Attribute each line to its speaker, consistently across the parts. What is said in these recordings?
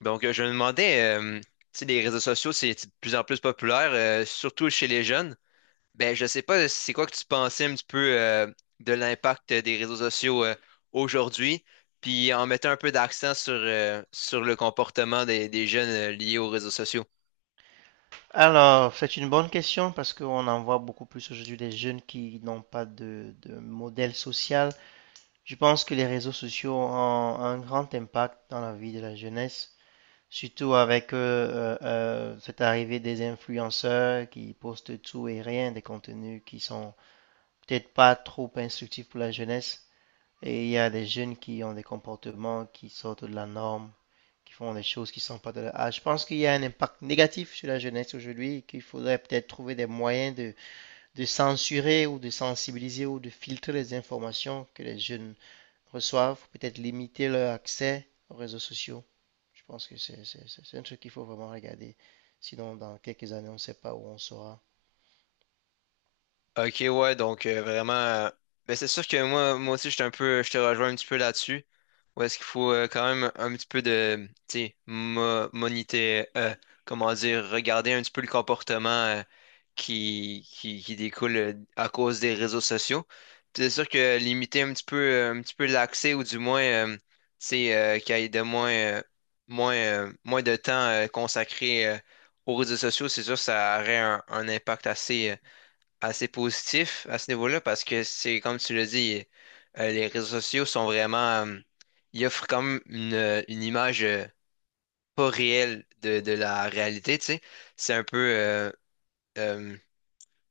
Speaker 1: Je me demandais, tu sais, les réseaux sociaux, c'est de plus en plus populaire, surtout chez les jeunes. Ben, je sais pas, c'est quoi que tu pensais un petit peu de l'impact des réseaux sociaux aujourd'hui, puis en mettant un peu d'accent sur, sur le comportement des jeunes liés aux réseaux sociaux.
Speaker 2: Alors, c'est une bonne question parce qu'on en voit beaucoup plus aujourd'hui des jeunes qui n'ont pas de modèle social. Je pense que les réseaux sociaux ont un grand impact dans la vie de la jeunesse, surtout avec cette arrivée des influenceurs qui postent tout et rien, des contenus qui sont peut-être pas trop instructifs pour la jeunesse. Et il y a des jeunes qui ont des comportements qui sortent de la norme qui font des choses qui ne sont pas de leur âge. Je pense qu'il y a un impact négatif sur la jeunesse aujourd'hui et qu'il faudrait peut-être trouver des moyens de censurer ou de sensibiliser ou de filtrer les informations que les jeunes reçoivent, peut-être limiter leur accès aux réseaux sociaux. Je pense que c'est un truc qu'il faut vraiment regarder. Sinon, dans quelques années, on ne sait pas où on sera.
Speaker 1: Ok, ouais, donc vraiment. Ben, c'est sûr que moi aussi, je suis un peu, je te rejoins un petit peu là-dessus. Où est-ce qu'il faut quand même un petit peu de, tu sais, moniter, comment dire, regarder un petit peu le comportement qui découle à cause des réseaux sociaux. Puis c'est sûr que limiter un petit peu l'accès ou du moins, tu sais, qu'il y ait de moins, moins de temps consacré aux réseaux sociaux, c'est sûr que ça aurait un impact assez. Assez positif à ce niveau-là parce que c'est comme tu l'as dit, les réseaux sociaux sont vraiment, ils offrent comme une image pas réelle de la réalité, tu sais. C'est un peu, euh,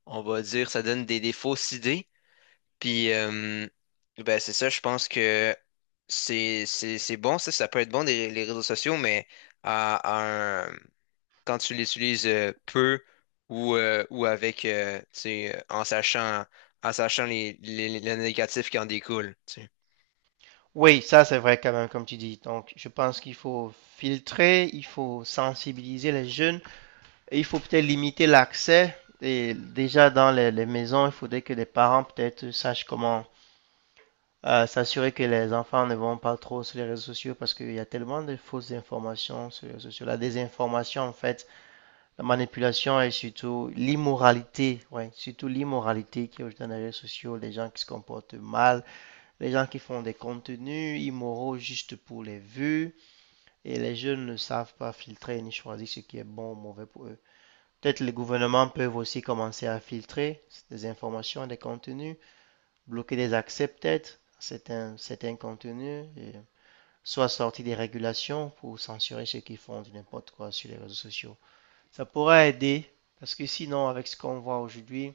Speaker 1: on va dire, ça donne des fausses idées. Puis, euh, ben c'est ça, je pense que c'est bon, ça peut être bon les réseaux sociaux, mais à, à un- quand tu l'utilises peu ou avec, tu sais, en sachant les négatifs qui en découlent. Tu sais.
Speaker 2: Oui, ça c'est vrai quand même, comme tu dis. Donc, je pense qu'il faut filtrer, il faut sensibiliser les jeunes. Et il faut peut-être limiter l'accès. Et déjà dans les maisons, il faudrait que les parents peut-être sachent comment s'assurer que les enfants ne vont pas trop sur les réseaux sociaux parce qu'il y a tellement de fausses informations sur les réseaux sociaux. La désinformation, en fait, la manipulation et surtout l'immoralité. Ouais, surtout l'immoralité qui est aujourd'hui dans les réseaux sociaux. Les gens qui se comportent mal, les gens qui font des contenus immoraux juste pour les vues. Et les jeunes ne savent pas filtrer ni choisir ce qui est bon ou mauvais pour eux. Peut-être les gouvernements peuvent aussi commencer à filtrer des informations, des contenus, bloquer des accès peut-être à certains contenus, et soit sortir des régulations pour censurer ceux qui font n'importe quoi sur les réseaux sociaux. Ça pourrait aider, parce que sinon, avec ce qu'on voit aujourd'hui,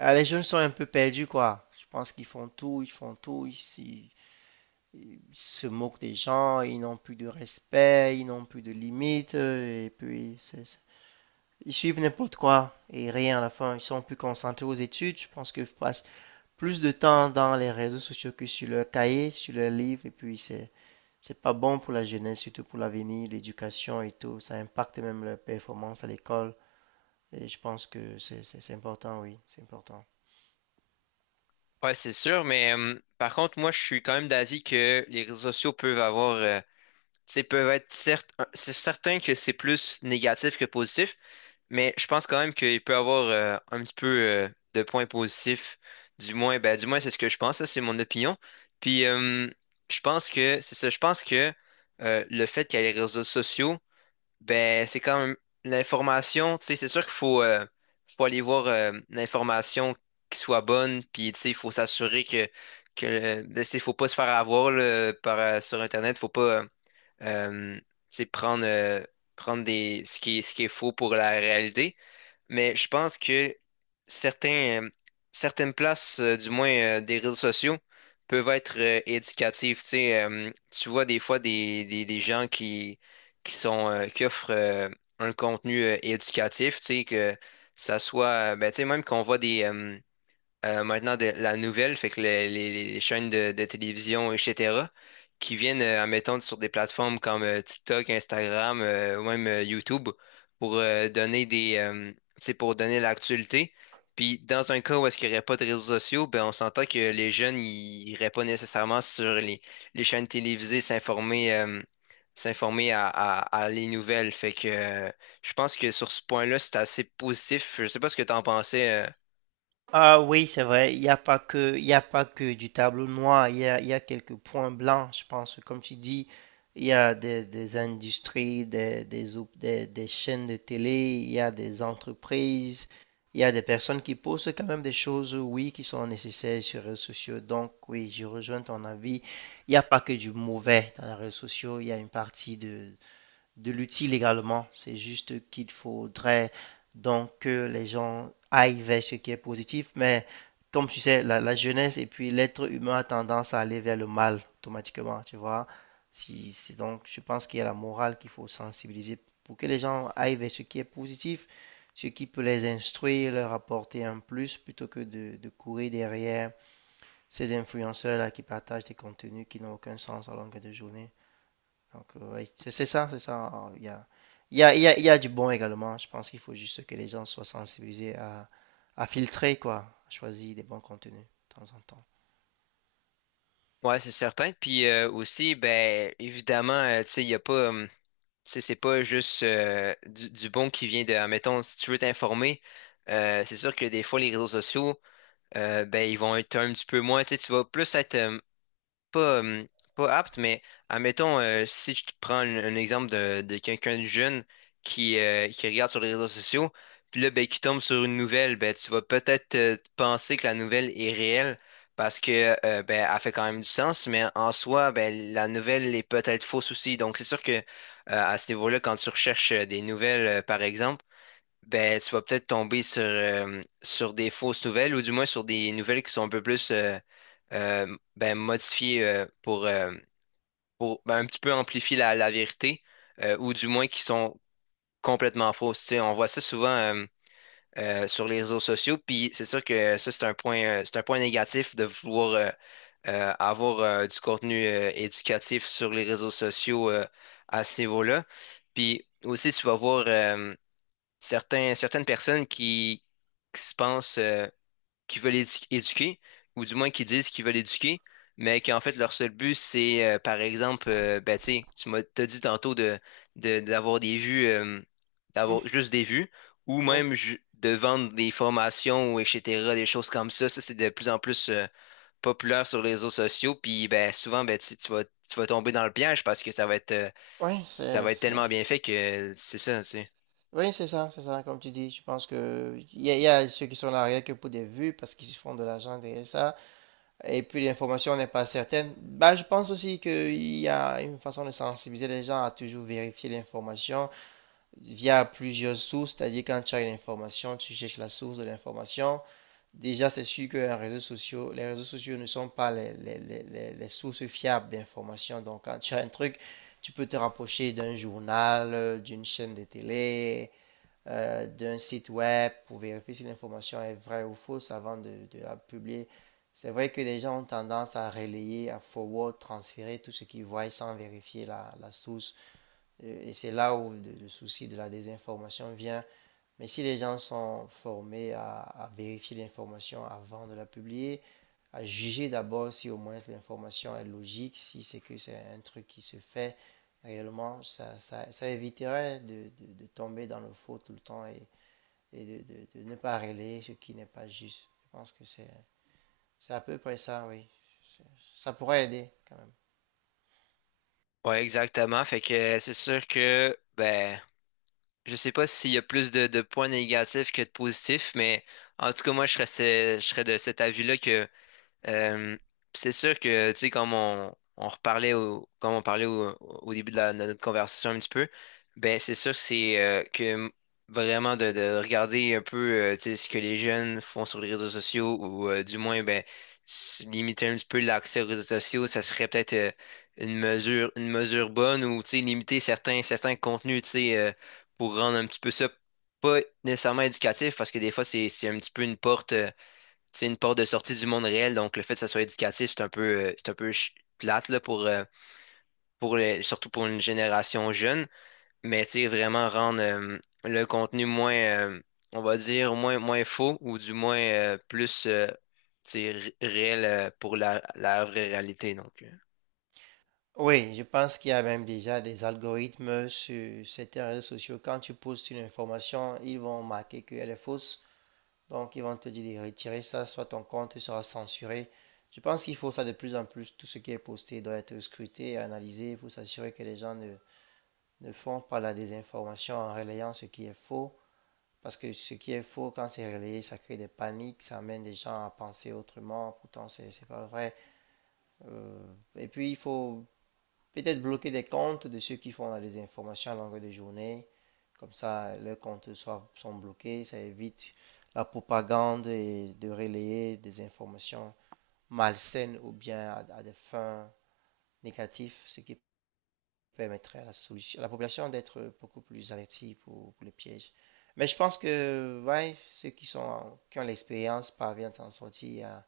Speaker 2: les jeunes sont un peu perdus, quoi. Je pense qu'ils font tout, ils font tout, se moquent des gens, ils n'ont plus de respect, ils n'ont plus de limites, et puis c'est ils suivent n'importe quoi et rien à la fin. Ils sont plus concentrés aux études. Je pense qu'ils passent plus de temps dans les réseaux sociaux que sur leur cahier, sur leur livre. Et puis, c'est pas bon pour la jeunesse, surtout pour l'avenir, l'éducation et tout. Ça impacte même leur performance à l'école. Et je pense que c'est important, oui, c'est important.
Speaker 1: Ouais, c'est sûr, mais par contre, moi, je suis quand même d'avis que les réseaux sociaux peuvent avoir, tu sais, peuvent être certes, c'est certain que c'est plus négatif que positif, mais je pense quand même qu'il peut avoir un petit peu de points positifs. Du moins, ben, du moins, c'est ce que je pense, ça, c'est mon opinion. Puis, euh, je pense que, c'est ça, je pense que le fait qu'il y ait les réseaux sociaux, ben, c'est quand même l'information, tu sais, c'est sûr qu'il faut, faut aller voir l'information qui soit bonne, puis tu sais, il faut s'assurer que, que ben, faut pas se faire avoir là, par, sur Internet, faut pas tu sais, prendre, prendre des, ce qui est faux pour la réalité. Mais je pense que certains, euh, certaines places, du moins des réseaux sociaux, peuvent être éducatives. Tu sais, tu vois des fois des gens qui sont, qui offrent un contenu éducatif, tu sais, que ça soit, ben, tu sais, même qu'on voit des, maintenant de la nouvelle, fait que les chaînes de télévision, etc., qui viennent, admettons, sur des plateformes comme TikTok, Instagram, ou même YouTube, pour donner des, tu sais, pour donner l'actualité. Puis dans un cas où est-ce qu'il n'y aurait pas de réseaux sociaux, ben on s'entend que les jeunes, ils n'iraient pas nécessairement sur les chaînes télévisées s'informer s'informer à, à les nouvelles. Fait que Je pense que sur ce point-là, c'est assez positif. Je sais pas ce que tu en pensais
Speaker 2: Ah oui, c'est vrai, il n'y a pas il y a pas que du tableau noir, il y a quelques points blancs, je pense. Comme tu dis, il y a des industries, des chaînes de télé, il y a des entreprises, il y a des personnes qui postent quand même des choses, oui, qui sont nécessaires sur les réseaux sociaux. Donc oui, je rejoins ton avis. Il n'y a pas que du mauvais dans les réseaux sociaux, il y a une partie de l'utile également. C'est juste qu'il faudrait donc que les gens aillent vers ce qui est positif, mais comme tu sais, la jeunesse et puis l'être humain a tendance à aller vers le mal automatiquement, tu vois. Si, c'est donc, je pense qu'il y a la morale qu'il faut sensibiliser pour que les gens aillent vers ce qui est positif, ce qui peut les instruire, leur apporter un plus, plutôt que de courir derrière ces influenceurs-là qui partagent des contenus qui n'ont aucun sens à longueur de journée. Donc, ouais, c'est ça, c'est ça. Alors, il y a, il y a du bon également. Je pense qu'il faut juste que les gens soient sensibilisés à filtrer, quoi, à choisir des bons contenus de temps en temps.
Speaker 1: ouais, c'est certain. Puis aussi, ben évidemment, tu sais, il y a pas, tu sais, c'est pas juste du bon qui vient de, admettons, si tu veux t'informer, c'est sûr que des fois les réseaux sociaux, ben ils vont être un petit peu moins, tu sais, tu vas plus être pas, pas apte, mais admettons, si je te prends un exemple de quelqu'un de jeune qui regarde sur les réseaux sociaux, puis là, ben, qui tombe sur une nouvelle, ben, tu vas peut-être penser que la nouvelle est réelle parce que ben, elle fait quand même du sens, mais en soi, ben, la nouvelle est peut-être fausse aussi. Donc, c'est sûr que à ce niveau-là, quand tu recherches des nouvelles, par exemple, ben, tu vas peut-être tomber sur, sur des fausses nouvelles ou du moins sur des nouvelles qui sont un peu plus ben, modifiées pour ben, un petit peu amplifier la vérité ou du moins qui sont complètement fausses. Tu sais, on voit ça souvent sur les réseaux sociaux, puis c'est sûr que ça, c'est un point négatif de vouloir avoir du contenu éducatif sur les réseaux sociaux à ce niveau-là. Puis aussi, tu vas voir. Certains, certaines personnes qui se pensent, qui veulent éduquer, ou du moins qui disent qu'ils veulent éduquer, mais qu'en fait, leur seul but, c'est, par exemple, ben, tu sais, tu m'as t'as dit tantôt de, d'avoir des vues,
Speaker 2: Mm.
Speaker 1: d'avoir juste des vues, ou
Speaker 2: Oui,
Speaker 1: même de vendre des formations, ou etc., des choses comme ça. Ça, c'est de plus en plus, populaire sur les réseaux sociaux, puis ben, souvent, ben, tu vas tomber dans le piège parce que
Speaker 2: oui,
Speaker 1: ça va être tellement bien fait que c'est ça, tu sais.
Speaker 2: oui, c'est ça, comme tu dis. Je pense que il y a ceux qui sont là rien que pour des vues parce qu'ils se font de l'argent derrière ça. Et puis l'information n'est pas certaine. Bah, je pense aussi qu'il y a une façon de sensibiliser les gens à toujours vérifier l'information via plusieurs sources, c'est-à-dire quand tu as une information, tu cherches la source de l'information. Déjà, c'est sûr que les réseaux sociaux ne sont pas les sources fiables d'information. Donc, quand tu as un truc, tu peux te rapprocher d'un journal, d'une chaîne de télé, d'un site web pour vérifier si l'information est vraie ou fausse avant de la publier. C'est vrai que les gens ont tendance à relayer, à forward, transférer tout ce qu'ils voient sans vérifier la source. Et c'est là où le souci de la désinformation vient. Mais si les gens sont formés à vérifier l'information avant de la publier, à juger d'abord si au moins l'information est logique, si c'est que c'est un truc qui se fait réellement, ça éviterait de, de tomber dans le faux tout le temps et de, de ne pas relayer ce qui n'est pas juste. Je pense que c'est à peu près ça, oui. Ça pourrait aider quand même.
Speaker 1: Ouais, exactement. Fait que c'est sûr que, ben, je sais pas s'il y a plus de points négatifs que de positifs, mais en tout cas, moi, je serais de cet avis-là que Euh, c'est sûr que, tu sais, comme on parlait au, au début de, de notre conversation un petit peu, ben c'est sûr c'est que vraiment de regarder un peu tu sais, ce que les jeunes font sur les réseaux sociaux ou du moins ben limiter un petit peu l'accès aux réseaux sociaux, ça serait peut-être une mesure bonne ou tu sais, limiter certains contenus, tu sais, pour rendre un petit peu ça pas nécessairement éducatif parce que des fois c'est un petit peu une porte c'est une porte de sortie du monde réel, donc le fait que ça soit éducatif, c'est un peu plate là, pour surtout pour une génération jeune, mais tu sais, vraiment rendre le contenu moins, on va dire, moins faux ou du moins plus tu sais, réel pour la, la vraie réalité.
Speaker 2: Oui, je pense qu'il y a même déjà des algorithmes sur certains réseaux sociaux. Quand tu postes une information, ils vont marquer qu'elle est fausse. Donc, ils vont te dire de retirer ça, soit ton compte sera censuré. Je pense qu'il faut ça de plus en plus. Tout ce qui est posté doit être scruté et analysé pour s'assurer que les gens ne font pas la désinformation en relayant ce qui est faux. Parce que ce qui est faux, quand c'est relayé, ça crée des paniques, ça amène des gens à penser autrement. Pourtant, c'est pas vrai. Et puis, il faut peut-être bloquer des comptes de ceux qui font des informations à longueur de journée. Comme ça, leurs comptes sont bloqués. Ça évite la propagande et de relayer des informations malsaines ou bien à des fins négatives, ce qui permettrait à la solution, à la population d'être beaucoup plus avertie pour les pièges. Mais je pense que ouais, qui ont l'expérience parviennent à en sortir,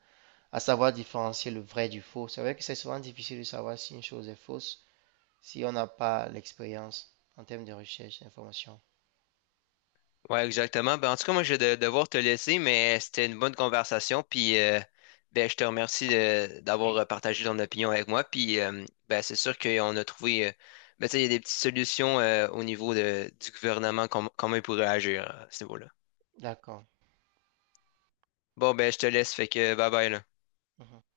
Speaker 2: à savoir différencier le vrai du faux. C'est vrai que c'est souvent difficile de savoir si une chose est fausse si on n'a pas l'expérience en termes de recherche d'information.
Speaker 1: Ouais, exactement. Ben, en tout cas, moi, je vais devoir te laisser, mais c'était une bonne conversation. Ben, je te remercie d'avoir partagé ton opinion avec moi. Ben, c'est sûr qu'on a trouvé, ben, tu sais, il y a des petites solutions au niveau de, du gouvernement, comment il pourrait agir à ce niveau-là.
Speaker 2: D'accord.
Speaker 1: Bon, ben, je te laisse. Fait que, bye bye, là.
Speaker 2: Mhm.